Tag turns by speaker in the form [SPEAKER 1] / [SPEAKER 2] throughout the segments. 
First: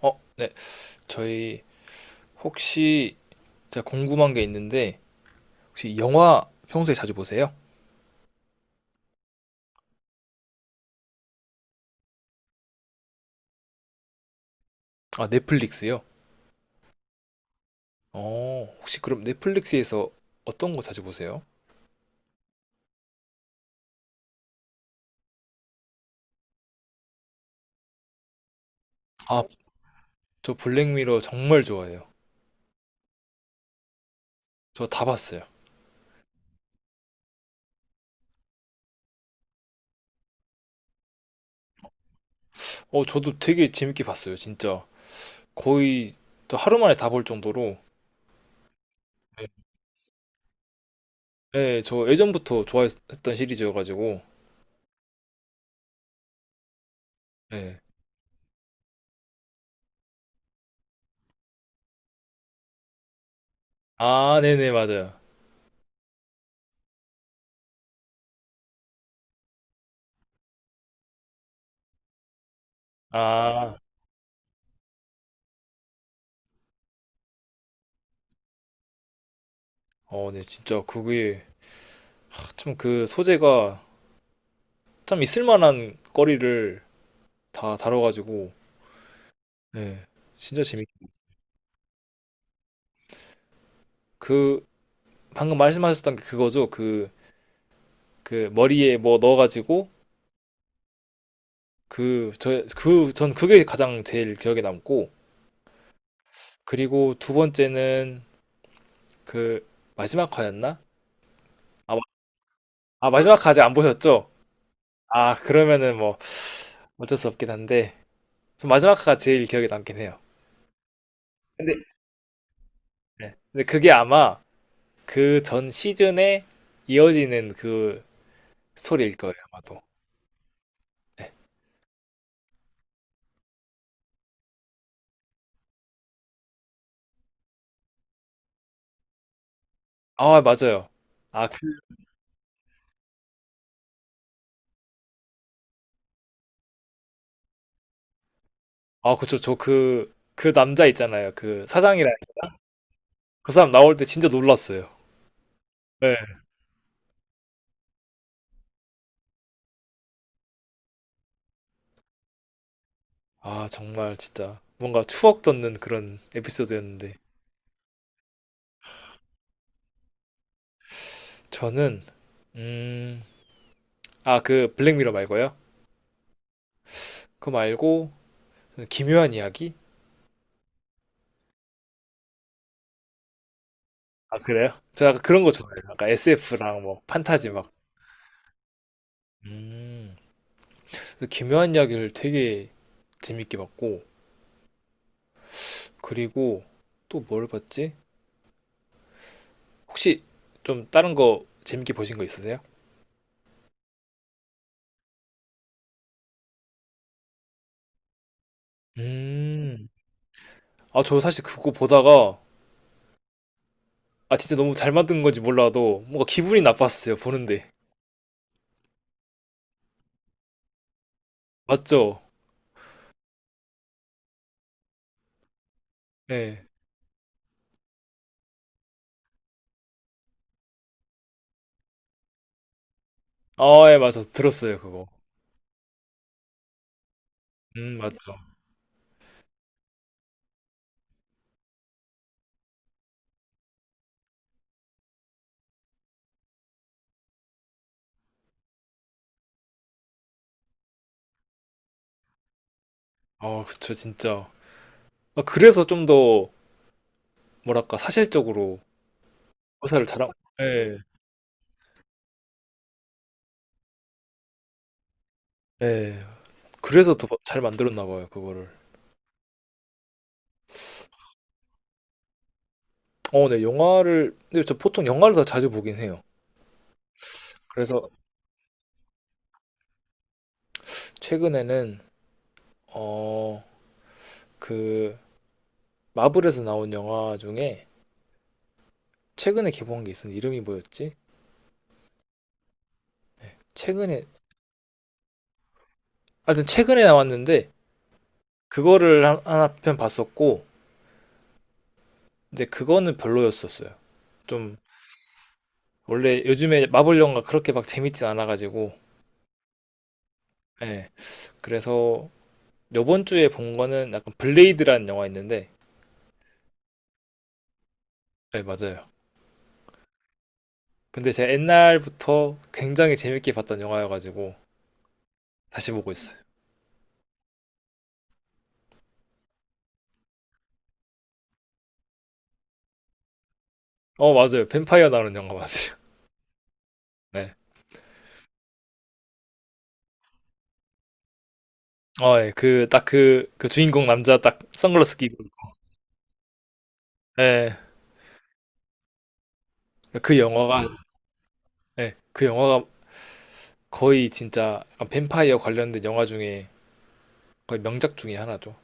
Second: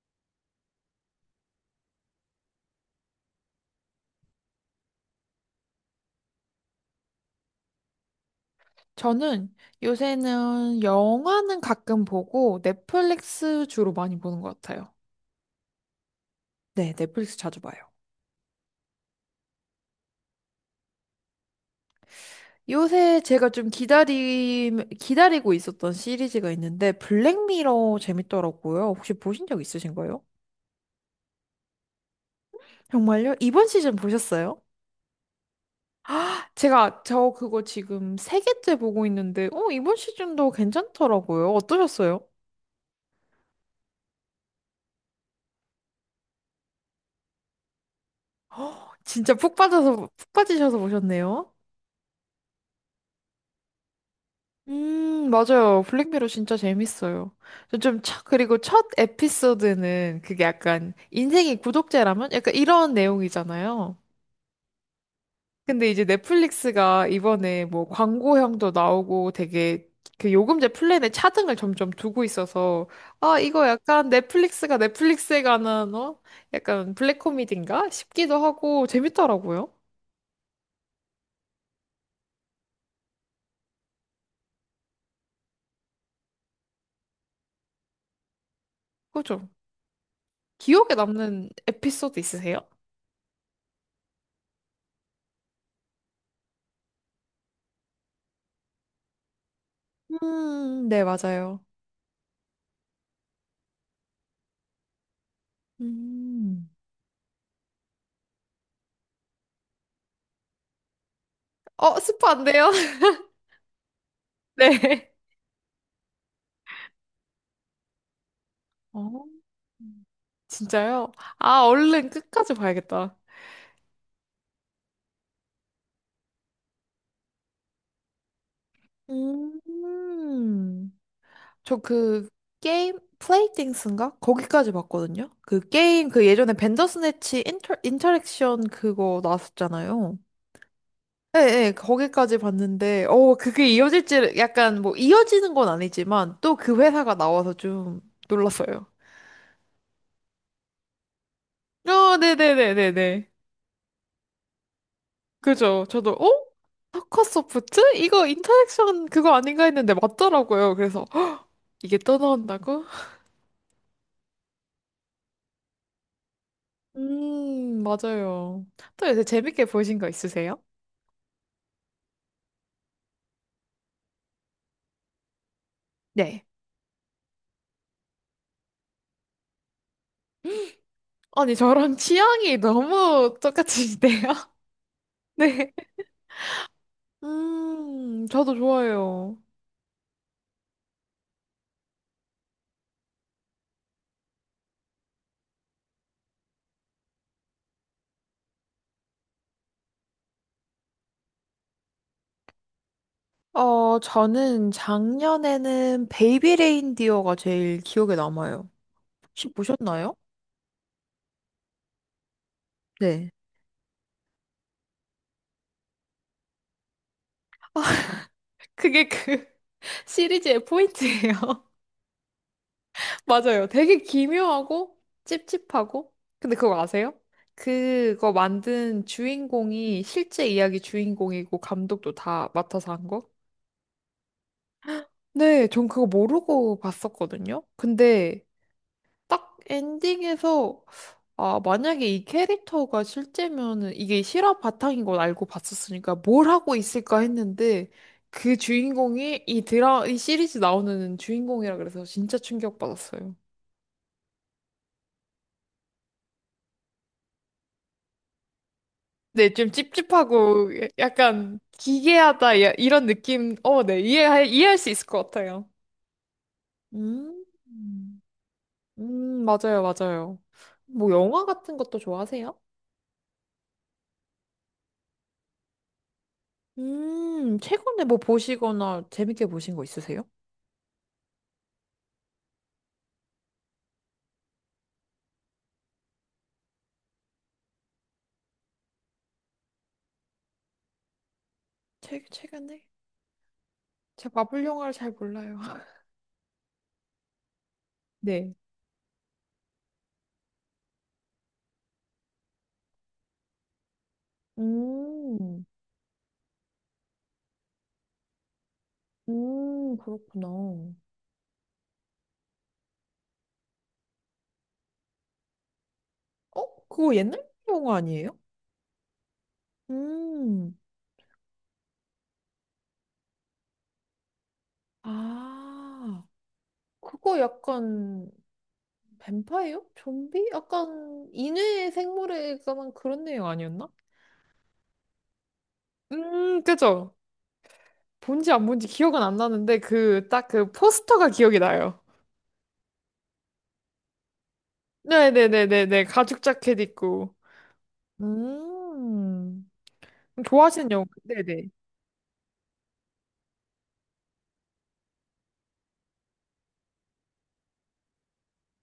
[SPEAKER 1] 어, 네. 저희 혹시 제가 궁금한 게 있는데 혹시 영화 평소에 자주 보세요?
[SPEAKER 2] 저는 요새는 영화는 가끔 보고 넷플릭스 주로 많이 보는 것 같아요.
[SPEAKER 1] 아, 넷플릭스요?
[SPEAKER 2] 네, 넷플릭스 자주 봐요.
[SPEAKER 1] 어, 혹시 그럼 넷플릭스에서 어떤 거 자주 보세요?
[SPEAKER 2] 요새 제가 좀 기다리고 있었던 시리즈가 있는데 블랙미러 재밌더라고요. 혹시
[SPEAKER 1] 아,
[SPEAKER 2] 보신 적 있으신가요?
[SPEAKER 1] 저 블랙미러 정말 좋아해요.
[SPEAKER 2] 정말요? 이번 시즌 보셨어요?
[SPEAKER 1] 저 다 봤어요.
[SPEAKER 2] 제가 저 그거 지금 세 개째 보고 있는데, 이번 시즌도 괜찮더라고요. 어떠셨어요?
[SPEAKER 1] 어, 저도 되게 재밌게 봤어요, 진짜. 거의 저 하루 만에 다 볼 정도로.
[SPEAKER 2] 진짜
[SPEAKER 1] 네,
[SPEAKER 2] 푹 빠지셔서 보셨네요.
[SPEAKER 1] 네, 저 예전부터 좋아했던 시리즈여가지고.
[SPEAKER 2] 맞아요. 블랙미러 진짜 재밌어요.
[SPEAKER 1] 네.
[SPEAKER 2] 첫 에피소드는 그게 약간 인생이 구독제라면 약간 이런 내용이잖아요.
[SPEAKER 1] 아, 네네, 맞아요.
[SPEAKER 2] 근데 이제 넷플릭스가 이번에 뭐 광고형도 나오고 되게 그 요금제 플랜에 차등을 점점 두고 있어서 아, 이거
[SPEAKER 1] 아,
[SPEAKER 2] 약간 넷플릭스가 넷플릭스에 관한 어? 약간 블랙 코미디인가 싶기도 하고 재밌더라고요.
[SPEAKER 1] 어, 네, 진짜 그게 참 그 소재가 참 있을만한 거리를 다 다뤄가지고.
[SPEAKER 2] 그죠?
[SPEAKER 1] 네, 진짜 재밌.
[SPEAKER 2] 기억에 남는 에피소드 있으세요?
[SPEAKER 1] 그 방금 말씀하셨던 게 그거죠. 그 머리에 뭐 넣어가지고
[SPEAKER 2] 네, 맞아요.
[SPEAKER 1] 그 저 그 전 그게 가장 제일 기억에 남고,
[SPEAKER 2] 음.
[SPEAKER 1] 그리고 두 번째는 그 마지막 화였나? 아,
[SPEAKER 2] 어,
[SPEAKER 1] 마-
[SPEAKER 2] 스포 안 돼요?
[SPEAKER 1] 아 마지막 화 아직 안 보셨죠?
[SPEAKER 2] 네.
[SPEAKER 1] 아 그러면은 뭐 어쩔 수 없긴 한데 전 마지막 화가
[SPEAKER 2] 어,
[SPEAKER 1] 제일 기억에 남긴 해요.
[SPEAKER 2] 진짜요? 아,
[SPEAKER 1] 근데
[SPEAKER 2] 얼른 끝까지 봐야겠다.
[SPEAKER 1] 네. 근데 그게 아마 그 전 시즌에 이어지는 그 스토리일 거예요 아마도.
[SPEAKER 2] 음,
[SPEAKER 1] 네.
[SPEAKER 2] 저 그 게임 플레이띵스인가? 거기까지 봤거든요. 그 게임 그 예전에 벤더스네치 인터랙션 그거 나왔었잖아요.
[SPEAKER 1] 아, 맞아요.
[SPEAKER 2] 네,
[SPEAKER 1] 아, 그,
[SPEAKER 2] 네, 거기까지 봤는데, 그게 이어질지 약간 뭐 이어지는 건 아니지만 또 그 회사가 나와서 좀 놀랐어요.
[SPEAKER 1] 아, 그쵸. 저 그, 그 남자 있잖아요. 그 사장이랑
[SPEAKER 2] 어, 네네네네네.
[SPEAKER 1] 그 사람 나올 때 진짜 놀랐어요.
[SPEAKER 2] 그죠? 저도
[SPEAKER 1] 네.
[SPEAKER 2] 어? 타카 소프트? 이거 인터랙션 그거 아닌가 했는데 맞더라고요. 그래서 헉, 이게 또 나온다고?
[SPEAKER 1] 아, 정말 진짜 뭔가 추억 돋는 그런 에피소드였는데.
[SPEAKER 2] 맞아요. 또 요새 재밌게 보신 거 있으세요?
[SPEAKER 1] 저는, 음, 아, 그 블랙미러 말고요.
[SPEAKER 2] 네.
[SPEAKER 1] 그거 말고, 기묘한 이야기?
[SPEAKER 2] 아니, 저랑 취향이 너무 똑같으시네요.
[SPEAKER 1] 아, 그래요? 제가 약간 그런 거
[SPEAKER 2] 네.
[SPEAKER 1] 좋아해요. 약간 SF랑 뭐 판타지 막.
[SPEAKER 2] 저도 좋아요.
[SPEAKER 1] 음, 그래서 기묘한 이야기를 되게 재밌게 봤고, 그리고 또 뭘 봤지? 혹시 좀 다른 거 재밌게 보신 거 있으세요?
[SPEAKER 2] 어, 저는 작년에는 베이비 레인디어가 제일 기억에 남아요. 혹시
[SPEAKER 1] 음.
[SPEAKER 2] 보셨나요?
[SPEAKER 1] 아, 저 사실 그거 보다가
[SPEAKER 2] 네.
[SPEAKER 1] 아 진짜 너무 잘 만든 건지 몰라도 뭔가 기분이 나빴어요 보는데.
[SPEAKER 2] 그게 그 시리즈의 포인트예요.
[SPEAKER 1] 맞죠?
[SPEAKER 2] 맞아요. 되게 기묘하고 찝찝하고. 근데
[SPEAKER 1] 예.
[SPEAKER 2] 그거 아세요? 그거 만든 주인공이 실제 이야기 주인공이고 감독도 다 맡아서 한 거?
[SPEAKER 1] 아, 예, 맞아 들었어요 그거.
[SPEAKER 2] 네, 전 그거 모르고 봤었거든요.
[SPEAKER 1] 맞죠.
[SPEAKER 2] 근데 딱 엔딩에서 아, 만약에 이 캐릭터가 실제면은 이게 실화 바탕인 걸 알고 봤었으니까 뭘 하고 있을까 했는데 그 주인공이 이 시리즈 나오는 주인공이라 그래서 진짜 충격받았어요.
[SPEAKER 1] 아, 그쵸 진짜. 아, 그래서 좀 더 뭐랄까 사실적으로
[SPEAKER 2] 네, 좀
[SPEAKER 1] 묘사를 잘한.
[SPEAKER 2] 찝찝하고
[SPEAKER 1] 예,
[SPEAKER 2] 약간 기괴하다 야- 이런 느낌. 어, 네, 이해할 수 있을 것 같아요.
[SPEAKER 1] 예. 그래서 더 막
[SPEAKER 2] 음,
[SPEAKER 1] 잘 만들었나 봐요 그거를.
[SPEAKER 2] 음, 맞아요, 맞아요. 뭐 영화 같은 것도 좋아하세요?
[SPEAKER 1] 어, 네 영화를 근데 저 보통 영화를 더 자주 보긴 해요.
[SPEAKER 2] 최근에
[SPEAKER 1] 그래서
[SPEAKER 2] 뭐 보시거나 재밌게 보신 거 있으세요?
[SPEAKER 1] 최근에는 어 그 마블에서 나온 영화 중에 최근에 개봉한 게 있었는데 이름이 뭐였지?
[SPEAKER 2] 최근에?
[SPEAKER 1] 최근에,
[SPEAKER 2] 제가 마블 영화를 잘 몰라요.
[SPEAKER 1] 하여튼 최근에 나왔는데
[SPEAKER 2] 네.
[SPEAKER 1] 그거를 한- 하나 편 봤었고 근데 그거는 별로였었어요. 좀
[SPEAKER 2] 음,
[SPEAKER 1] 원래 요즘에 마블 영화 그렇게 막 재밌진 않아가지고.
[SPEAKER 2] 그렇구나. 어,
[SPEAKER 1] 예, 그래서 요번 주에 본 거는 약간 블레이드라는 영화 있는데.
[SPEAKER 2] 그거 옛날 영화 아니에요?
[SPEAKER 1] 예 맞아요.
[SPEAKER 2] 음,
[SPEAKER 1] 근데 제가 옛날부터 굉장히 재밌게 봤던 영화여가지고 다시 보고
[SPEAKER 2] 아,
[SPEAKER 1] 있어요.
[SPEAKER 2] 그거 약간 뱀파이어? 좀비? 약간 인외 생물에 관한 그런 내용 아니었나?
[SPEAKER 1] 어 맞아요 뱀파이어 나오는 영화 맞아요.
[SPEAKER 2] 그죠? 본지 안 본지 기억은 안 나는데 그 딱 그 포스터가 기억이 나요.
[SPEAKER 1] 네어예그딱그 그딱 그, 그 주인공 남자 딱 선글라스 끼고
[SPEAKER 2] 네네네네네 가죽 자켓 입고
[SPEAKER 1] 예 그
[SPEAKER 2] 음,
[SPEAKER 1] 영화가,
[SPEAKER 2] 좋아하시는 영화. 네네.
[SPEAKER 1] 예 그 영화가 거의 진짜 약간 뱀파이어 관련된 영화 중에 거의 명작 중에 하나죠.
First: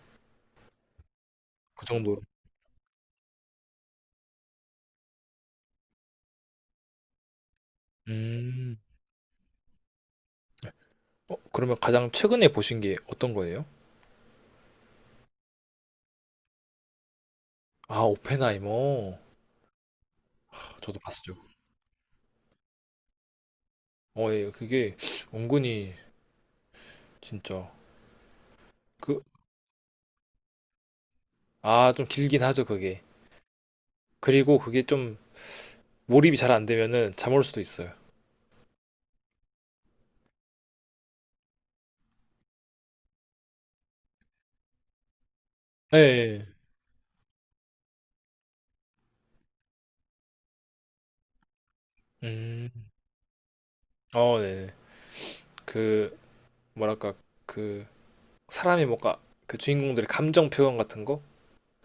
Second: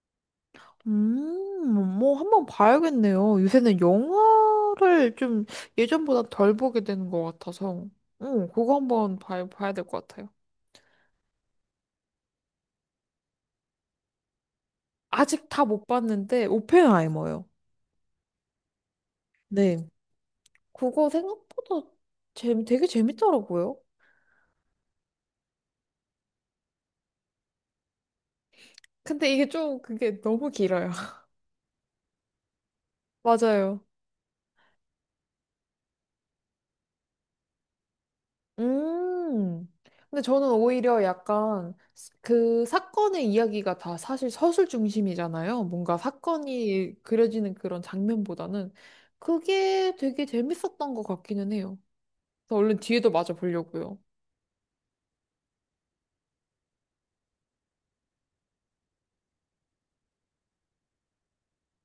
[SPEAKER 1] 그
[SPEAKER 2] 뭐
[SPEAKER 1] 정도로.
[SPEAKER 2] 한번 봐야겠네요. 요새는 영화를 좀 예전보다 덜 보게 되는 것 같아서. 응,
[SPEAKER 1] 음.
[SPEAKER 2] 봐야 될 것 같아요.
[SPEAKER 1] 어, 그러면 가장 최근에 보신 게 어떤 거예요?
[SPEAKER 2] 아직 다 못 봤는데, 오펜하이머요.
[SPEAKER 1] 아, 오펜하이머.
[SPEAKER 2] 네.
[SPEAKER 1] 아, 저도
[SPEAKER 2] 그거
[SPEAKER 1] 봤죠.
[SPEAKER 2] 생각보다 되게 재밌더라고요.
[SPEAKER 1] 어, 예, 그게 은근히 진짜 그,
[SPEAKER 2] 근데 이게 좀 그게 너무 길어요.
[SPEAKER 1] 아, 좀 길긴 하죠, 그게.
[SPEAKER 2] 맞아요.
[SPEAKER 1] 그리고 그게 좀 몰입이 잘 안 되면은 잠올 수도 있어요.
[SPEAKER 2] 음. 근데 저는 오히려 그 사건의 이야기가 다 사실 서술 중심이잖아요. 뭔가
[SPEAKER 1] 예, 예.
[SPEAKER 2] 사건이 그려지는 그런 장면보다는 그게 되게 재밌었던 것 같기는 해요.
[SPEAKER 1] 예.
[SPEAKER 2] 그래서 얼른 뒤에도 맞아 보려고요.
[SPEAKER 1] 어, 네. 그, 뭐랄까, 그, 사람이 뭔가, 그 주인공들의 감정 표현 같은 거?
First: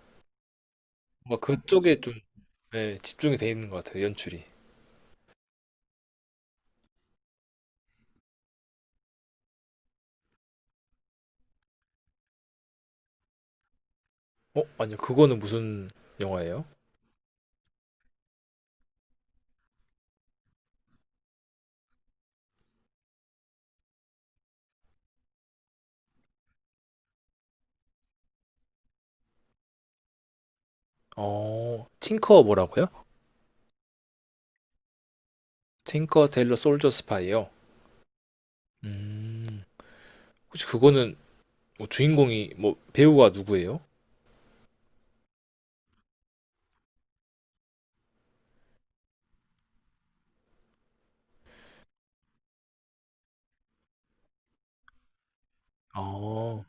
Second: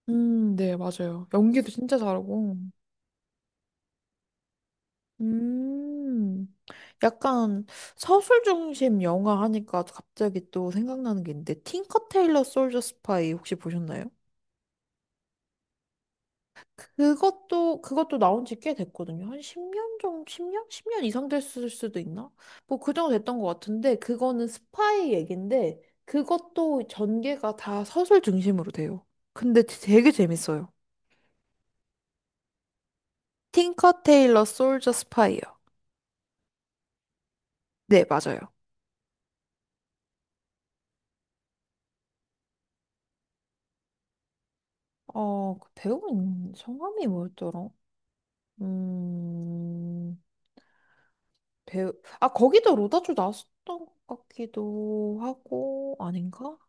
[SPEAKER 2] 네, 맞아요.
[SPEAKER 1] 뭔가
[SPEAKER 2] 연기도 진짜
[SPEAKER 1] 그쪽에 좀,
[SPEAKER 2] 잘하고.
[SPEAKER 1] 예, 집중이 돼 있는 것 같아요, 연출이.
[SPEAKER 2] 음, 약간 서술 중심 영화 하니까 갑자기 또 생각나는 게 있는데, 틴커 테일러 솔저 스파이 혹시 보셨나요?
[SPEAKER 1] 어? 아니요. 그거는 무슨 영화예요?
[SPEAKER 2] 그것도 나온 지 꽤 됐거든요. 한 10년 정도, 10년? 10년 이상 됐을 수도 있나? 뭐 그 정도 됐던 것 같은데, 그거는 스파이 얘긴데, 그것도 전개가 다 서술 중심으로 돼요. 근데 되게 재밌어요.
[SPEAKER 1] 어, 틴커 뭐라고요?
[SPEAKER 2] 틴커 테일러 솔저 스파이요.
[SPEAKER 1] 틴커 일러 솔저 스파이요.
[SPEAKER 2] 네, 맞아요.
[SPEAKER 1] 음. 혹시 그거는 뭐 주인공이 뭐 배우가 누구예요?
[SPEAKER 2] 어, 그 배우 인 성함이 뭐였더라? 음, 배우, 아, 거기도 로다주 나왔었던 것 같기도 하고, 아닌가?
[SPEAKER 1] 어.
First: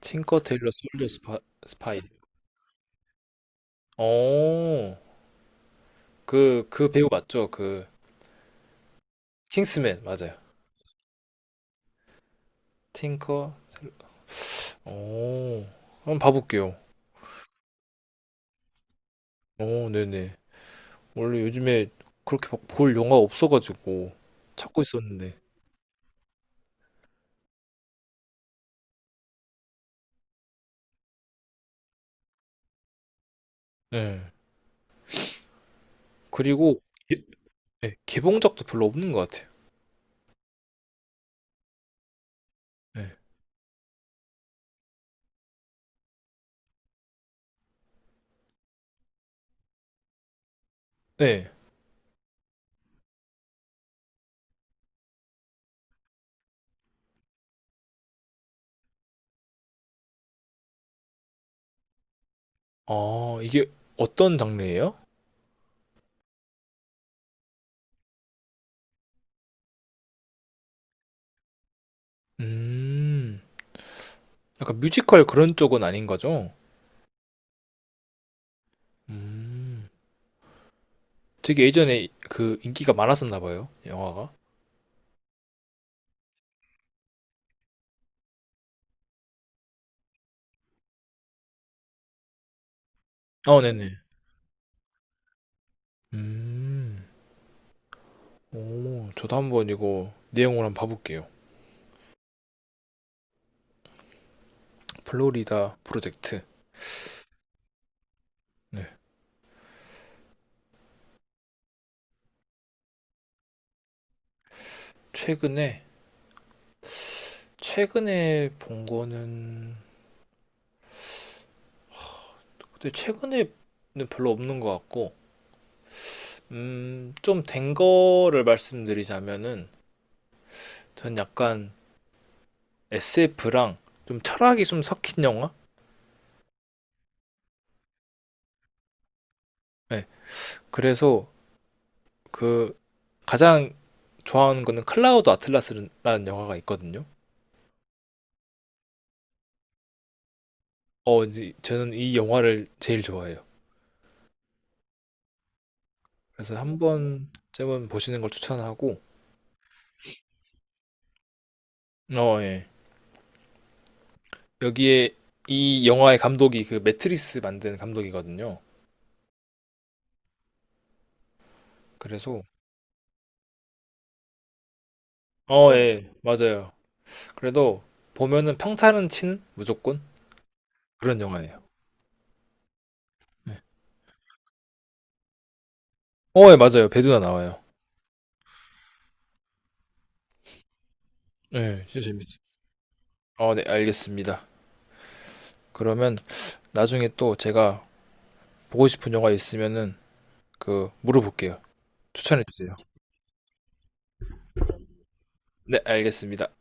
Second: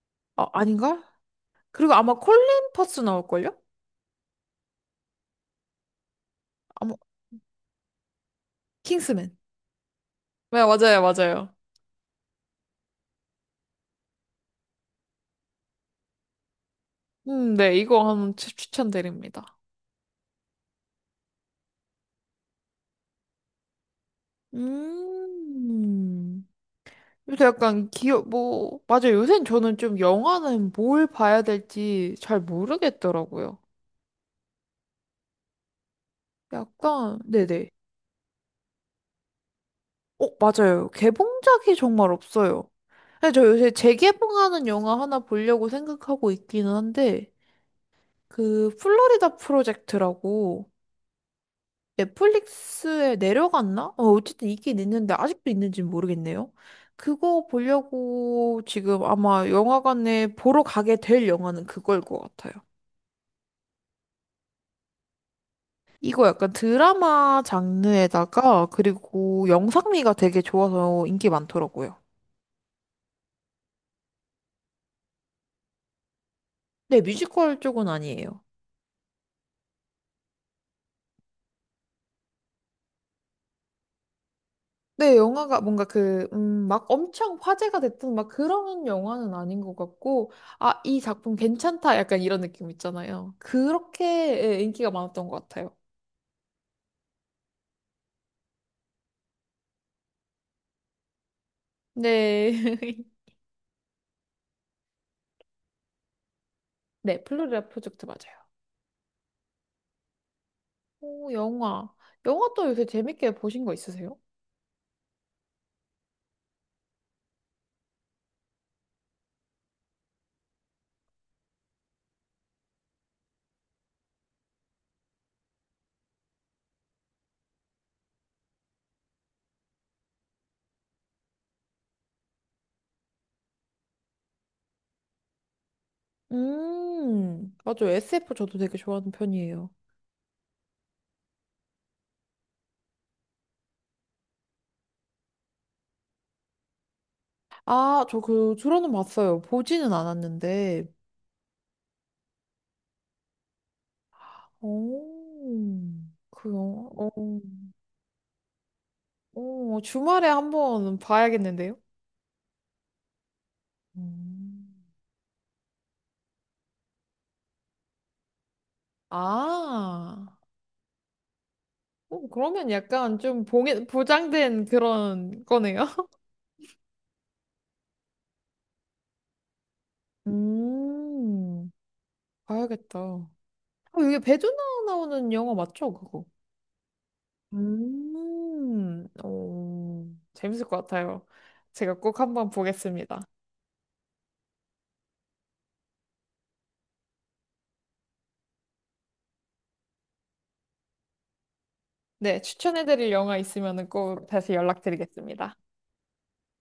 [SPEAKER 1] 틴커
[SPEAKER 2] 아,
[SPEAKER 1] 일러
[SPEAKER 2] 아닌가?
[SPEAKER 1] 솔저 스파,
[SPEAKER 2] 그리고
[SPEAKER 1] 스파이.
[SPEAKER 2] 아마 콜린 퍼스 나올걸요?
[SPEAKER 1] 어. 그
[SPEAKER 2] 아마,
[SPEAKER 1] 배우 맞죠? 그
[SPEAKER 2] 킹스맨.
[SPEAKER 1] 킹스맨 맞아요.
[SPEAKER 2] 네, 맞아요, 맞아요.
[SPEAKER 1] 틴커 델러. 어. 한번 봐 볼게요.
[SPEAKER 2] 네, 추천드립니다.
[SPEAKER 1] 어, 네네. 원래 요즘에 그렇게 막볼 영화 없어가지고 찾고 있었는데.
[SPEAKER 2] 음, 요새 약간 기억, 뭐, 맞아요. 요새는 저는 좀 영화는 뭘 봐야 될지 잘 모르겠더라고요.
[SPEAKER 1] 네. 그리고
[SPEAKER 2] 약간,
[SPEAKER 1] 예-
[SPEAKER 2] 네네.
[SPEAKER 1] 네, 개봉작도 별로 없는 것 같아요.
[SPEAKER 2] 어, 맞아요. 개봉작이 정말 없어요.
[SPEAKER 1] 네.
[SPEAKER 2] 근데 저 요새 재개봉하는 영화 하나 보려고 생각하고 있기는 한데, 그, 플로리다 프로젝트라고
[SPEAKER 1] 네.
[SPEAKER 2] 넷플릭스에 내려갔나? 어, 어쨌든 있긴 있는데, 아직도 있는지 는 모르겠네요. 그거 보려고 지금 아마 영화관에 보러 가게 될 영화는 그거일 것 같아요.
[SPEAKER 1] 아, 이게 어떤 장르예요?
[SPEAKER 2] 이거 약간 드라마 장르에다가, 그리고 영상미가 되게 좋아서 인기 많더라고요.
[SPEAKER 1] 음, 약간 뮤지컬 그런 쪽은 아닌 거죠?
[SPEAKER 2] 네, 뮤지컬 쪽은 아니에요.
[SPEAKER 1] 음, 되게 예전에 그 인기가 많았었나 봐요, 영화가.
[SPEAKER 2] 네, 영화가 뭔가 그, 막 엄청 화제가 됐던 막 그런 영화는 아닌 것 같고, 아, 이 작품 괜찮다. 약간 이런 느낌 있잖아요.
[SPEAKER 1] 아, 네네.
[SPEAKER 2] 그렇게 예, 인기가 많았던 것 같아요.
[SPEAKER 1] 음, 오, 저도 한번 이거 내용을 한번 봐볼게요.
[SPEAKER 2] 네.
[SPEAKER 1] 플로리다 프로젝트.
[SPEAKER 2] 네, 플로리다 프로젝트 맞아요.
[SPEAKER 1] 네.
[SPEAKER 2] 오, 영화. 영화 또 요새 재밌게 보신 거 있으세요?
[SPEAKER 1] 최근에, 최근에 본 거는, 근데 최근에는 별로 없는 것 같고, 좀 된 거를 말씀드리자면은, 전 약간 SF랑 좀 철학이 좀 섞인 영화?
[SPEAKER 2] 맞아요. SF 저도 되게 좋아하는 편이에요.
[SPEAKER 1] 네. 그래서 그 가장 좋아하는 거는 클라우드 아틀라스라는 영화가 있거든요.
[SPEAKER 2] 아, 저 그, 들어는 봤어요. 보지는 않았는데.
[SPEAKER 1] 어, 이제 저는 이 영화를 제일 좋아해요.
[SPEAKER 2] 오, 그
[SPEAKER 1] 그래서 한
[SPEAKER 2] 영화, 어.
[SPEAKER 1] 번쯤은 보시는 걸 추천하고,
[SPEAKER 2] 오, 주말에 한번 봐야겠는데요?
[SPEAKER 1] 어, 예.
[SPEAKER 2] 음.
[SPEAKER 1] 여기에 이 영화의 감독이 그 매트리스 만든 감독이거든요.
[SPEAKER 2] 아, 오,
[SPEAKER 1] 그래서,
[SPEAKER 2] 그러면 약간 보장된 그런
[SPEAKER 1] 어,
[SPEAKER 2] 거네요?
[SPEAKER 1] 예, 맞아요. 그래도 보면은 평타는 치는 무조건 그런 영화예요.
[SPEAKER 2] 음, 봐야겠다. 어,
[SPEAKER 1] 네.
[SPEAKER 2] 이게 배두나 나오는 영화 맞죠, 그거?
[SPEAKER 1] 어, 예, 맞아요. 배두나 나와요.
[SPEAKER 2] 오, 재밌을 것 같아요.
[SPEAKER 1] 예,
[SPEAKER 2] 제가
[SPEAKER 1] 진짜
[SPEAKER 2] 꼭
[SPEAKER 1] 재밌어요.
[SPEAKER 2] 한번 보겠습니다.
[SPEAKER 1] 어, 네, 알겠습니다. 그러면 나중에 또 제가 보고 싶은 영화 있으면은 그 물어볼게요.
[SPEAKER 2] 네,
[SPEAKER 1] 추천해 주세요.
[SPEAKER 2] 추천해드릴 영화 있으면 꼭 다시 연락드리겠습니다.
[SPEAKER 1] 네, 알겠습니다.